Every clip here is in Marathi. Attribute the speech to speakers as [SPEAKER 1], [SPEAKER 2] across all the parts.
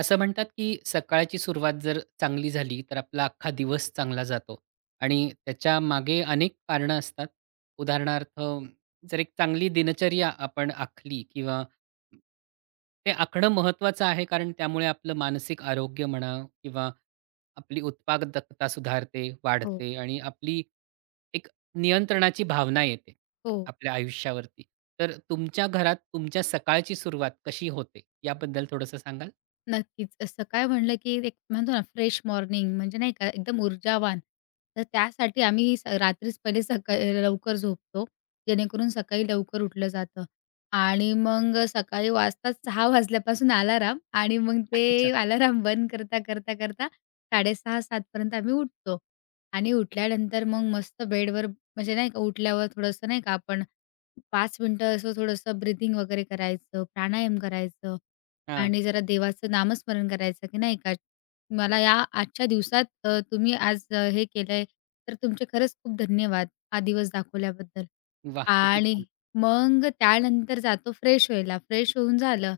[SPEAKER 1] असं म्हणतात की सकाळची सुरुवात जर चांगली झाली तर आपला अख्खा दिवस चांगला जातो आणि त्याच्या मागे अनेक कारणं असतात. उदाहरणार्थ जर एक चांगली दिनचर्या आपण आखली किंवा ते आखणं महत्त्वाचं आहे कारण त्यामुळे आपलं मानसिक आरोग्य म्हणा किंवा आपली उत्पादकता सुधारते,
[SPEAKER 2] हो,
[SPEAKER 1] वाढते आणि आपली एक नियंत्रणाची भावना येते
[SPEAKER 2] हो.
[SPEAKER 1] आपल्या आयुष्यावरती. तर तुमच्या घरात तुमच्या सकाळची सुरुवात कशी होते याबद्दल थोडंसं सांगाल?
[SPEAKER 2] नक्कीच. सकाळ म्हणलं की एक म्हणतो ना फ्रेश मॉर्निंग म्हणजे नाही का एकदम ऊर्जावान. तर त्यासाठी आम्ही रात्रीच पहिले सकाळी लवकर झोपतो. जेणेकरून सकाळी लवकर उठलं जातं आणि मग सकाळी वाजताच 6 वाजल्यापासून अलार्म आणि मग ते अलार्म बंद करता 6:30-7 पर्यंत आम्ही उठतो आणि उठल्यानंतर मग मस्त बेडवर म्हणजे नाही का उठल्यावर थोडंसं नाही का आपण 5 मिनिटं असं थोडंसं ब्रीथिंग वगैरे करायचं, प्राणायाम करायचं.
[SPEAKER 1] हां.
[SPEAKER 2] आणि जरा देवाचं नामस्मरण करायचं, की नाही का, मला या आजच्या दिवसात तुम्ही आज हे केलंय, तर तुमचे खरंच खूप धन्यवाद हा दिवस दाखवल्याबद्दल.
[SPEAKER 1] वाह! किती
[SPEAKER 2] आणि
[SPEAKER 1] छान.
[SPEAKER 2] मग त्यानंतर जातो फ्रेश व्हायला. फ्रेश होऊन झालं,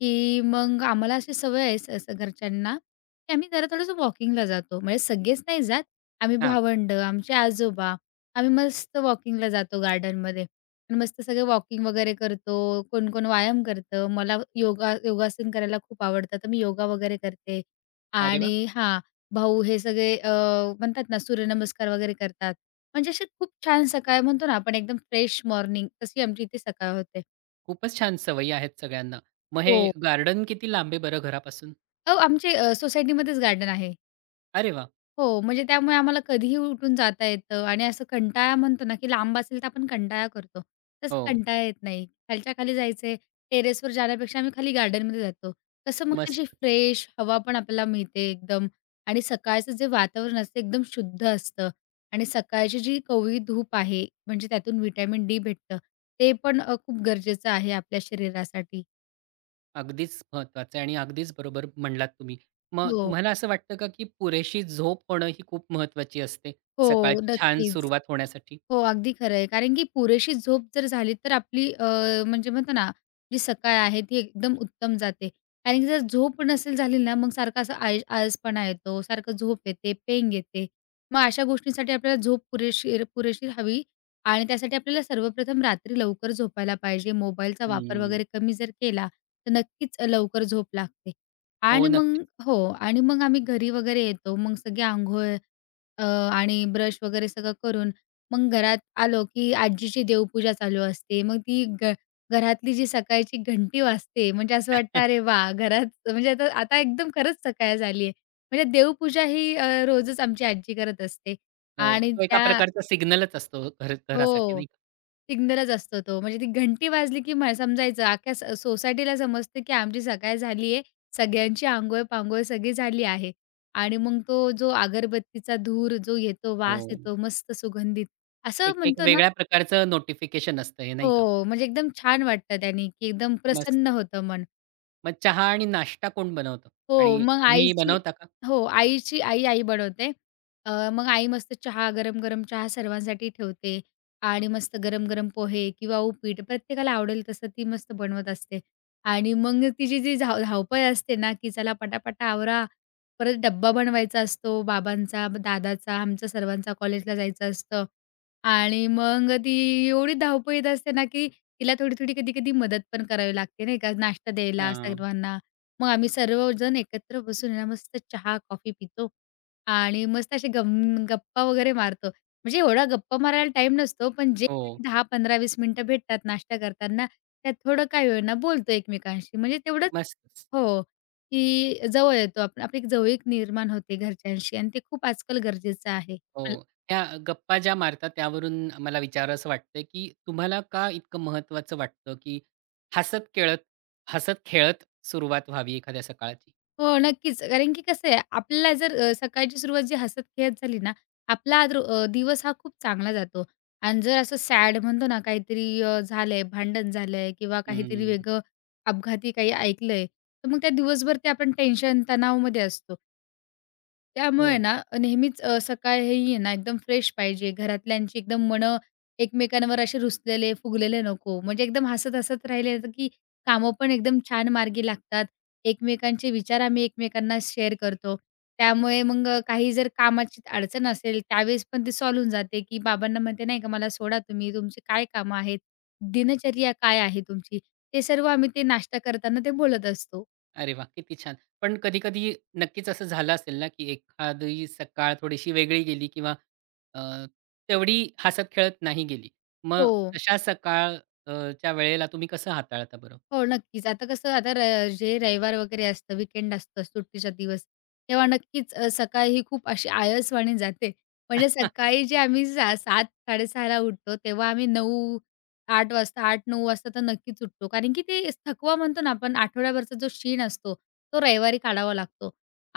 [SPEAKER 2] की मग आम्हाला अशी सवय आहे स स घरच्यांना, की आम्ही जरा थोडंसं वॉकिंगला जातो. म्हणजे सगळेच नाही जात. आम्ही
[SPEAKER 1] हां.
[SPEAKER 2] भावंडं, आमचे आजोबा, आम्ही मस्त वॉकिंगला जातो गार्डनमध्ये. आणि मस्त सगळे वॉकिंग वगैरे करतो, कोण-कोण व्यायाम करतं. मला योगासन करायला खूप आवडतं, तर मी योगा वगैरे करते.
[SPEAKER 1] अरे वाह!
[SPEAKER 2] आणि हां, भाऊ हे सगळे म्हणतात ना सूर्यनमस्कार वगैरे करतात. म्हणजे असे खूप छान सकाळ म्हणतो ना आपण एकदम फ्रेश मॉर्निंग तशी आमची इथे सकाळ होते.
[SPEAKER 1] खूपच छान सवयी आहेत सगळ्यांना. मग हे
[SPEAKER 2] हो.
[SPEAKER 1] गार्डन किती लांब आहे बरं घरापासून?
[SPEAKER 2] अहो, आमचे सोसायटीमध्येच गार्डन आहे.
[SPEAKER 1] अरे वाह!
[SPEAKER 2] हो, म्हणजे त्यामुळे आम्हाला कधीही उठून जाता येतं आणि असं कंटाळा म्हणतो ना, की लांब असेल तर आपण कंटाळा करतो. तसं
[SPEAKER 1] हो.
[SPEAKER 2] कंटाळा येत नाही. खालच्या खाली जायचंय, टेरेसवर जाण्यापेक्षा आम्ही खाली गार्डनमध्ये जातो. कसं म्हणजे
[SPEAKER 1] मस्त.
[SPEAKER 2] अशी फ्रेश हवा पण आपल्याला मिळते एकदम आणि सकाळचं जे वातावरण असतं एकदम शुद्ध असतं आणि सकाळची जी कोवळी धूप आहे, म्हणजे त्यातून व्हिटॅमिन डी भेटतं. ते पण खूप गरजेचं आहे आपल्या शरीरासाठी.
[SPEAKER 1] अगदीच महत्वाचं आहे आणि अगदीच बरोबर म्हणलात तुम्ही. मग
[SPEAKER 2] हो.
[SPEAKER 1] तुम्हाला असं वाटतं का, की पुरेशी झोप होणं ही खूप महत्वाची असते,
[SPEAKER 2] हो,
[SPEAKER 1] सकाळची छान
[SPEAKER 2] नक्कीच.
[SPEAKER 1] सुरुवात होण्यासाठी?
[SPEAKER 2] हो, अगदी खरं आहे. कारण की पुरेशी झोप जर झाली तर आपली म्हणजे म्हणतो ना, जी सकाळ आहे ती एकदम उत्तम जाते. कारण की जर झोप नसेल झाली ना, मग सारखा असा आळसपणा येतो, सारखं झोप येते, पेंग येते. मग अशा गोष्टींसाठी आपल्याला झोप पुरेशी हवी आणि त्यासाठी आपल्याला सर्वप्रथम रात्री लवकर झोपायला पाहिजे. मोबाईलचा वापर
[SPEAKER 1] हं.
[SPEAKER 2] वगैरे कमी जर केला, तर नक्कीच लवकर झोप लागते.
[SPEAKER 1] हो,
[SPEAKER 2] आणि मग
[SPEAKER 1] नक्कीच.
[SPEAKER 2] हो. आणि मग आम्ही घरी वगैरे येतो. मग सगळी अंघोळ अ, आणि ब्रश वगैरे सगळं करून मग घरात आलो, की आजीची देवपूजा चालू असते. मग ती घरातली जी सकाळची घंटी वाजते, म्हणजे असं वाटतं, "अरे वाह!" घरात म्हणजे आता आता एकदम खरंच सकाळ झाली आहे. म्हणजे देवपूजा ही रोजच आमची आजी करत असते
[SPEAKER 1] हो.
[SPEAKER 2] आणि
[SPEAKER 1] तो एका
[SPEAKER 2] त्या
[SPEAKER 1] प्रकारचा सिग्नलच असतो घर घरासाठी
[SPEAKER 2] हो,
[SPEAKER 1] नाही का?
[SPEAKER 2] सिग्नलच असतो तो. म्हणजे ती घंटी वाजली, की मला समजायचं अख्ख्या सोसायटीला समजतं, की आमची सकाळ झाली आहे. सगळ्यांची आंघोळ-पांघोळ सगळी झाली आहे आणि मग तो जो अगरबत्तीचा धूर जो येतो, वास
[SPEAKER 1] हो.
[SPEAKER 2] येतो मस्त सुगंधित, असं
[SPEAKER 1] एक एक
[SPEAKER 2] म्हणतो ना
[SPEAKER 1] वेगळ्या प्रकारचं नोटिफिकेशन असतं हे नाही का?
[SPEAKER 2] हो, म्हणजे एकदम छान वाटतं त्यानी, की एकदम
[SPEAKER 1] मस्त.
[SPEAKER 2] प्रसन्न होतं मन.
[SPEAKER 1] मग चहा आणि नाश्ता कोण बनवतं?
[SPEAKER 2] हो,
[SPEAKER 1] आणि
[SPEAKER 2] मग
[SPEAKER 1] तुम्ही
[SPEAKER 2] आईची
[SPEAKER 1] बनवता का?
[SPEAKER 2] हो, आई बनवते. मग आई मस्त चहा, गरम-गरम चहा सर्वांसाठी ठेवते आणि मस्त गरम-गरम पोहे किंवा उपीट प्रत्येकाला आवडेल तसं ती मस्त बनवत असते. आणि मग तिची जी धावपळ असते ना, की चला पटापटा आवरा, परत डब्बा बनवायचा असतो बाबांचा, दादाचा, आमचा सर्वांचा कॉलेजला जायचं असतं. आणि मग ती एवढी धावपळीत असते ना, की तिला थोडी-थोडी, कधी-कधी मदत पण करावी लागते नाही का, नाश्ता द्यायला
[SPEAKER 1] हां.
[SPEAKER 2] सर्वांना. मग आम्ही सर्वजण एकत्र बसून आहे ना, मस्त चहा, कॉफी पितो आणि मस्त असे गप्पा वगैरे मारतो. म्हणजे एवढा गप्पा मारायला टाइम नसतो, पण जे
[SPEAKER 1] हो.
[SPEAKER 2] 10-15-20 मिनिटं भेटतात नाश्ता करताना, त्यात थोडं काही होईना बोलतो एकमेकांशी. म्हणजे तेवढंच
[SPEAKER 1] मस्तच.
[SPEAKER 2] हो, की जवळ येतो आपण. आपली एक जवळीक निर्माण होते घरच्यांशी आणि ते खूप आजकाल गरजेचं आहे.
[SPEAKER 1] हो. त्या गप्पा ज्या मारतात त्यावरून मला विचारावसं वाटतंय, की तुम्हाला का इतकं महत्त्वाचं वाटतं, की हसत-खेळत हसत-खेळत सुरुवात व्हावी एखाद्या सकाळची?
[SPEAKER 2] हो, नक्कीच. कारण की कसं आहे, आपल्याला जर सकाळची सुरुवात जी हसत-खेळत झाली ना, आपला आज दिवस हा खूप चांगला जातो. आणि जर असं सॅड म्हणतो ना, काहीतरी झालंय, भांडण झालंय किंवा काहीतरी
[SPEAKER 1] हं.
[SPEAKER 2] वेगळं अपघाती काही ऐकलंय, तर मग त्या दिवसभर ते आपण टेन्शन, तणावामध्ये असतो. त्यामुळे
[SPEAKER 1] हो.
[SPEAKER 2] ना, नेहमीच सकाळ ही ना एकदम फ्रेश पाहिजे. घरातल्यांची एकदम मनं एकमेकांवर असे रुसलेले, फुगलेले नको. म्हणजे एकदम हसत-हसत राहिले तर की कामं पण एकदम छान मार्गी लागतात. एकमेकांचे विचार आम्ही एकमेकांना शेअर करतो. त्यामुळे मग काही जर कामाची अडचण असेल, त्यावेळेस पण ती सॉल्व्ह होऊन जाते, की बाबांना म्हणते नाही का, "मला सोडा तुम्ही, तुमची काय कामं आहेत? दिनचर्या काय आहे तुमची?" ते सर्व आम्ही ते नाश्ता करताना ते बोलत असतो.
[SPEAKER 1] अरे वाह! किती छान. पण कधी-कधी नक्कीच असं झालं असेल ना, की एखादी सकाळ थोडीशी वेगळी गेली किंवा अ, तेवढी हसत-खेळत नाही गेली. मग
[SPEAKER 2] हो.
[SPEAKER 1] तशा सकाळ च्या वेळेला तुम्ही कसं हाताळता बरं?
[SPEAKER 2] हो, नक्कीच. आता कसं आता र जे रविवार वगैरे असतं, वीकेंड असतं, सुट्टीचा दिवस, तेव्हा नक्कीच सकाळ ही खूप अशी आळसवाणी जाते. म्हणजे सकाळी जे आम्ही 7:00-6:30ला उठतो, तेव्हा आम्ही 8 वाजता, 8-9 वाजता तर नक्कीच उठतो. कारण की ते थकवा म्हणतो ना आपण, आठवड्याभरचा जो शीण असतो, तो रविवारी काढावा लागतो.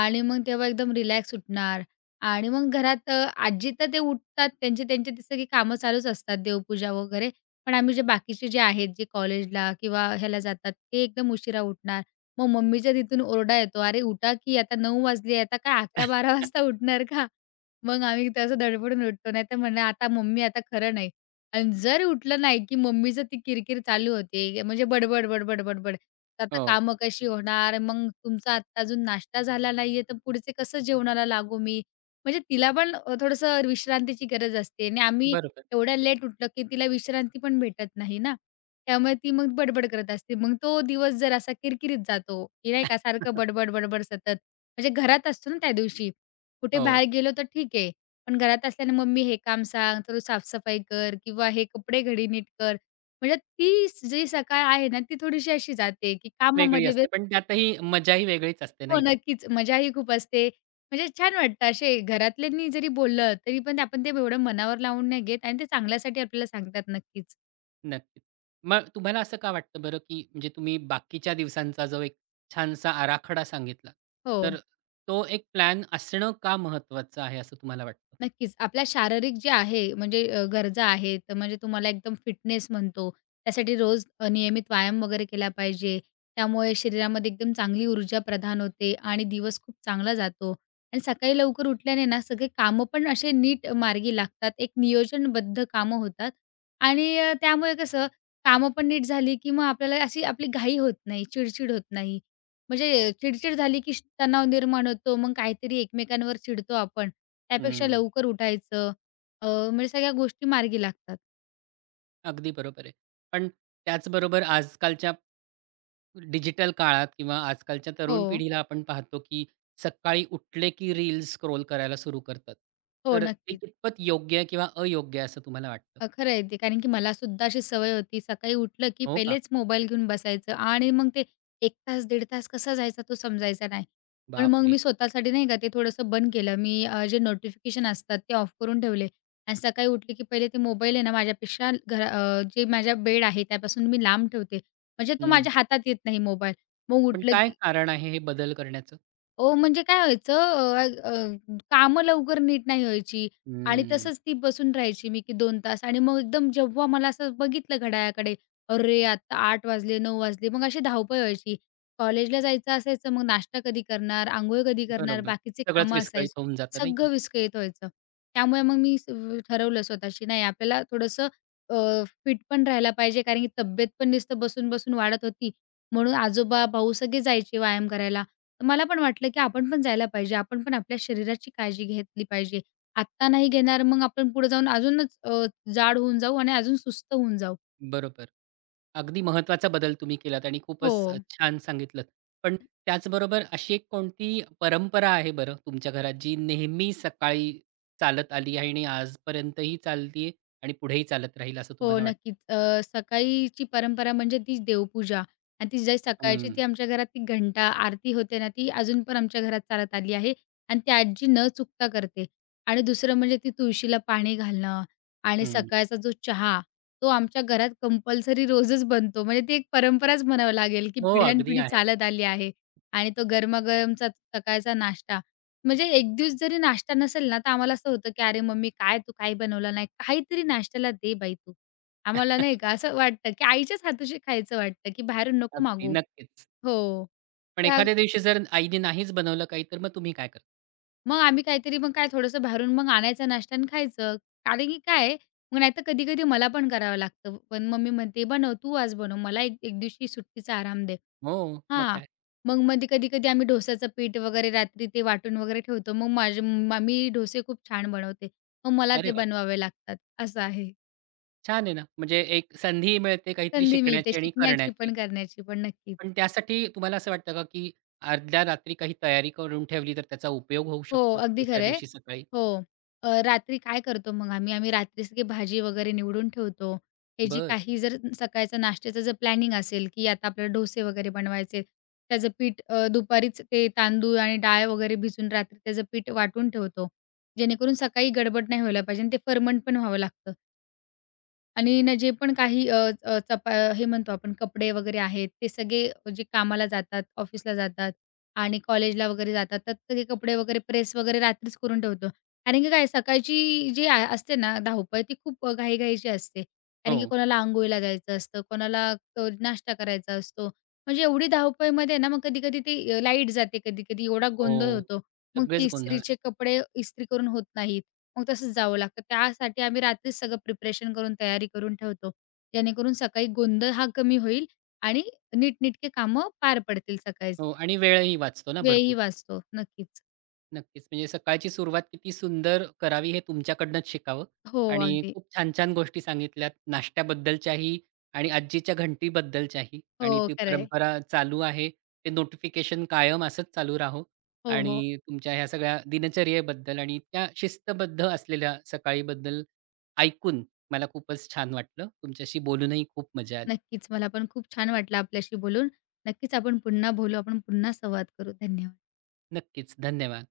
[SPEAKER 2] आणि मग तेव्हा एकदम रिलॅक्स उठणार आणि मग घरात आजी तर ते उठतात, त्यांची त्यांची ती सगळी कामं चालूच असतात, देवपूजा वगैरे. पण आम्ही जे बाकीचे जे आहेत, जे कॉलेजला किंवा ह्याला जातात, ते एकदम उशिरा उठणार. मग मम्मीच्या तिथून ओरडा येतो, "अरे उठा की आता 9 वाजले, आता काय 11-12 वाजता उठणार का?" मग आम्ही तसं धडपडून उठतो. नाहीतर म्हणणार, "आता मम्मी आता खरं नाही." आणि जर उठलं नाही, की मम्मीचं ती किरकिर चालू होते. म्हणजे बडबड, बडबड, बडबड. आता
[SPEAKER 1] हो,
[SPEAKER 2] कामं कशी होणार? मग तुमचा आत्ता अजून नाश्ता झाला नाहीये, तर पुढचे कसं जेवणाला लागू मी? म्हणजे तिला पण थोडंसं विश्रांतीची गरज असते आणि आम्ही
[SPEAKER 1] बरोबर.
[SPEAKER 2] एवढ्या लेट उठलं, की तिला विश्रांती पण भेटत नाही ना. त्यामुळे ती मग बडबड करत असते. मग तो दिवस जर असा किरकिरीत जातो, की नाही का सारखं बडबड-बडबड सतत. म्हणजे घरात असतो ना त्या दिवशी. कुठे
[SPEAKER 1] हो,
[SPEAKER 2] बाहेर गेलो तर ठीक आहे. पण घरात असल्याने मम्मी हे काम सांग, तर तू साफसफाई कर किंवा हे कपडे घडी नीट कर. म्हणजे ती जी सकाळ आहे ना, ती थोडीशी अशी जाते, की
[SPEAKER 1] वेगळी
[SPEAKER 2] कामामध्ये
[SPEAKER 1] असते. पण
[SPEAKER 2] व्यस्त
[SPEAKER 1] त्यातही मजाही वेगळीच असते
[SPEAKER 2] हो,
[SPEAKER 1] नाही
[SPEAKER 2] नक्कीच. मजाही खूप असते. म्हणजे छान वाटतं असे घरातल्यांनी जरी बोललं, तरी पण आपण ते एवढं मनावर लावून नाही घेत आणि ते चांगल्यासाठी आपल्याला सांगतात नक्कीच.
[SPEAKER 1] नक्कीच. मग तुम्हाला असं का वाटतं बरं, की म्हणजे तुम्ही बाकीच्या दिवसांचा जो एक छानसा आराखडा सांगितला,
[SPEAKER 2] हो.
[SPEAKER 1] तर तो एक प्लॅन असणं का महत्त्वाचं आहे असं तुम्हाला वाटतं?
[SPEAKER 2] नक्कीच. आपल्या शारीरिक जे आहे म्हणजे गरजा आहेत, तर म्हणजे तुम्हाला एकदम फिटनेस म्हणतो. त्यासाठी रोज नियमित व्यायाम वगैरे केला पाहिजे. त्यामुळे शरीरामध्ये एकदम चांगली ऊर्जा प्रदान होते आणि दिवस खूप चांगला जातो. आणि सकाळी लवकर उठल्याने ना सगळे कामं पण असे नीट मार्गी लागतात. एक नियोजनबद्ध कामं होतात आणि त्यामुळे कसं कामं पण नीट झाली, की मग आपल्याला अशी आपली घाई होत नाही, चिडचिड होत नाही. म्हणजे चिडचिड झाली, की तणाव निर्माण होतो. मग काहीतरी एकमेकांवर चिडतो आपण. त्यापेक्षा
[SPEAKER 1] हं,
[SPEAKER 2] लवकर उठायचं म्हणजे सगळ्या गोष्टी मार्गी लागतात.
[SPEAKER 1] अगदी बरोबर आहे. पण त्याचबरोबर आजकालच्या डिजिटल काळात किंवा आजकालच्या तरुण
[SPEAKER 2] हो.
[SPEAKER 1] पिढीला आपण पाहतो, की सकाळी उठले की रील्स स्क्रोल करायला सुरू करतात.
[SPEAKER 2] हो,
[SPEAKER 1] तर ते
[SPEAKER 2] नक्कीच.
[SPEAKER 1] कितपत योग्य आहे किंवा अयोग्य आहे असं तुम्हाला वाटतं?
[SPEAKER 2] खरं आहे ते. कारण की मला सुद्धा अशी सवय होती सकाळी उठलं की
[SPEAKER 1] हो का?
[SPEAKER 2] पहिलेच मोबाईल घेऊन बसायचं आणि मग ते 1 तास, दीड तास कसा जायचा तो समजायचा नाही. पण मग
[SPEAKER 1] बापरे!
[SPEAKER 2] मी स्वतःसाठी नाही का ते थोडंसं बंद केलं. मी जे नोटिफिकेशन असतात ते ऑफ करून ठेवले आणि सकाळी उठले की पहिले ते मोबाईल आहे ना माझ्यापेक्षा जे माझ्या बेड आहे त्यापासून मी लांब ठेवते. म्हणजे तो
[SPEAKER 1] हं.
[SPEAKER 2] माझ्या हातात येत नाही मोबाईल. मग
[SPEAKER 1] पण
[SPEAKER 2] उठलं
[SPEAKER 1] काय
[SPEAKER 2] की
[SPEAKER 1] कारण आहे हे बदल करण्याचं?
[SPEAKER 2] हो, म्हणजे काय व्हायचं अ, अ, कामं लवकर नीट नाही व्हायची आणि
[SPEAKER 1] हम्म.
[SPEAKER 2] तसंच ती बसून राहायची मी की 2 तास आणि मग एकदम जेव्हा मला असं बघितलं घड्याळाकडे, "अरे, आता 8 वाजले, 9 वाजले." मग अशी धावपळ व्हायची. कॉलेजला जायचं असायचं, मग नाश्ता कधी करणार, अंघोळ कधी करणार,
[SPEAKER 1] बरोबर.
[SPEAKER 2] बाकीचे
[SPEAKER 1] सगळंच
[SPEAKER 2] कामं असायची.
[SPEAKER 1] विस्कळीत होऊन जातं नाही का?
[SPEAKER 2] सगळं विस्कळीत व्हायचं. त्यामुळे मग मी ठरवलं स्वतःशी, नाही आपल्याला थोडंसं फिट पण राहायला पाहिजे कारण की तब्येत पण नुसतं बसून-बसून वाढत होती. म्हणून आजोबा, भाऊ सगळे जायचे व्यायाम करायला. मला पण वाटलं, की आपण पण जायला पाहिजे. आपण पण आपल्या शरीराची काळजी घेतली पाहिजे. आत्ता नाही घेणार, मग आपण पुढे जाऊन अजूनच जाड होऊन जाऊ आणि अजून सुस्त होऊन जाऊ.
[SPEAKER 1] बरोबर. अगदी महत्वाचा बदल तुम्ही केलात आणि
[SPEAKER 2] हो.
[SPEAKER 1] खूपच छान सांगितलत. पण त्याचबरोबर अशी एक कोणती परंपरा आहे बरं तुमच्या घरात जी नेहमी सकाळी चालत आली आहे आणि आजपर्यंतही चालतीये आणि पुढेही चालत राहील असं
[SPEAKER 2] हो,
[SPEAKER 1] तुम्हाला वाटतं?
[SPEAKER 2] नक्कीच. सकाळीची परंपरा म्हणजे तीच देवपूजा आणि ती जी सकाळची
[SPEAKER 1] हं,
[SPEAKER 2] ती आमच्या घरात ती घंटा आरती होते ना, ती अजून पण आमच्या घरात चालत आली आहे आणि ती आजी न चुकता करते. आणि दुसरं म्हणजे ती तुळशीला पाणी घालणं आणि
[SPEAKER 1] हं.
[SPEAKER 2] सकाळचा जो चहा, तो आमच्या घरात कंपल्सरी रोजच बनतो. म्हणजे ती एक परंपराच म्हणावं लागेल, की
[SPEAKER 1] हो, अगदी
[SPEAKER 2] पिढ्यानपिढी
[SPEAKER 1] आहेत.
[SPEAKER 2] चालत आली आहे. आणि तो गरमागरमचा सकाळचा नाश्ता. म्हणजे एक दिवस जरी नाश्ता नसेल ना, तर आम्हाला असं होतं, की "अरे मम्मी, काय तू काय बनवलं नाही? काहीतरी नाश्त्याला दे बाई तू." आम्हाला नाही का असं वाटतं, की आईच्याच हाताशी खायचं वाटतं, की बाहेरून नको
[SPEAKER 1] अगदी,
[SPEAKER 2] मागू.
[SPEAKER 1] नक्कीच.
[SPEAKER 2] हो.
[SPEAKER 1] पण
[SPEAKER 2] त्या
[SPEAKER 1] एखाद्या दिवशी जर आईने नाहीच बनवलं काही तर मग तुम्ही काय करता?
[SPEAKER 2] मग आम्ही काहीतरी मग काय थोडंसं बाहेरून मग आणायचा नाष्टा आणि खायचं. कारण की काय आहे, मग नाहीतर कधी-कधी मला पण करावं लागतं. पण मम्मी म्हणते, "बनव, तू आज बनव. मला एक एक दिवशी सुट्टीचा आराम दे."
[SPEAKER 1] हो, मग
[SPEAKER 2] हां.
[SPEAKER 1] काय.
[SPEAKER 2] मग मध्ये कधी-कधी आम्ही डोश्याचं पीठ वगैरे रात्री ते वाटून वगैरे ठेवतो. मग माझे मी डोसे खूप छान बनवते. मग मला
[SPEAKER 1] अरे
[SPEAKER 2] ते
[SPEAKER 1] वाह!
[SPEAKER 2] बनवावे लागतात. असं आहे.
[SPEAKER 1] छान आहे ना. म्हणजे एक संधी मिळते काहीतरी
[SPEAKER 2] संधी मिळते
[SPEAKER 1] शिकण्याची आणि
[SPEAKER 2] शिकण्याची
[SPEAKER 1] करण्याची.
[SPEAKER 2] पण, करण्याची पण. नक्कीच.
[SPEAKER 1] पण त्यासाठी तुम्हाला असं वाटतं का, की अर्ध्या रात्री काही तयारी करून ठेवली, तर त्याचा उपयोग होऊ
[SPEAKER 2] हो,
[SPEAKER 1] शकतो
[SPEAKER 2] अगदी
[SPEAKER 1] दुसऱ्या
[SPEAKER 2] खरं आहे.
[SPEAKER 1] दिवशी सकाळी?
[SPEAKER 2] हो. रात्री काय करतो मग आम्ही? आम्ही रात्रीच की भाजी वगैरे निवडून ठेवतो. हे जी
[SPEAKER 1] बरं.
[SPEAKER 2] काही जर सकाळचा नाश्त्याचं जर प्लॅनिंग असेल, की आता आपल्याला डोसे वगैरे बनवायचे, त्याचं पीठ दुपारीच ते तांदूळ आणि डाळ वगैरे भिजून रात्री त्याचं पीठ वाटून ठेवतो. जेणेकरून सकाळी गडबड नाही व्हायला पाहिजे आणि ते फर्मंट पण व्हावं लागतं. आणि ना जे पण काही अ, अ, चपा हे म्हणतो आपण कपडे वगैरे आहेत, ते सगळे जे कामाला जातात, ऑफिसला जातात आणि कॉलेजला वगैरे जातात, तर सगळे कपडे वगैरे प्रेस वगैरे रात्रीच करून ठेवतो. कारण की काय सकाळची जी असते ना धावपळ ती खूप घाई असते. कारण की
[SPEAKER 1] हो.
[SPEAKER 2] कोणाला अंघोळीला जायचं असतं, कोणाला नाश्ता करायचा असतो. म्हणजे एवढी धावपळीमध्ये ना मग कधी-कधी ती लाईट जाते, कधी-कधी एवढा गोंधळ
[SPEAKER 1] हो.
[SPEAKER 2] होतो. मग ते
[SPEAKER 1] सगळेच गोंधळ
[SPEAKER 2] इस्त्रीचे
[SPEAKER 1] असतो.
[SPEAKER 2] कपडे इस्त्री करून होत नाहीत. मग तसंच जावं लागतं. त्यासाठी आम्ही रात्रीच सगळं प्रिपरेशन करून तयारी करून ठेवतो. जेणेकरून सकाळी गोंधळ हा कमी होईल आणि नीटनेटके कामं पार पडतील
[SPEAKER 1] हो
[SPEAKER 2] सकाळची.
[SPEAKER 1] आणि वेळही वाचतो ना
[SPEAKER 2] वेळही
[SPEAKER 1] भरपूर.
[SPEAKER 2] वाचतो. नक्कीच.
[SPEAKER 1] नक्कीच. म्हणजे सकाळची सुरुवात किती सुंदर करावी हे तुमच्याकडनंच शिकावं
[SPEAKER 2] हो,
[SPEAKER 1] आणि
[SPEAKER 2] अगदी.
[SPEAKER 1] खूप छान-छान गोष्टी सांगितल्यात नाश्त्याबद्दलच्याही आणि आजीच्या घंटीबद्दलच्याही
[SPEAKER 2] हो,
[SPEAKER 1] आणि ती
[SPEAKER 2] खरं
[SPEAKER 1] परंपरा चालू आहे. ते नोटिफिकेशन कायम असंच चालू राहो
[SPEAKER 2] हो, हो.
[SPEAKER 1] आणि तुमच्या ह्या सगळ्या दिनचर्येबद्दल आणि त्या शिस्तबद्ध असलेल्या सकाळीबद्दल ऐकून मला खूपच छान वाटलं. तुमच्याशी बोलूनही खूप मजा आली.
[SPEAKER 2] नक्कीच. मला पण खूप छान वाटलं आपल्याशी बोलून. नक्कीच आपण पुन्हा बोलू. आपण पुन्हा संवाद करू. धन्यवाद.
[SPEAKER 1] नक्कीच. धन्यवाद.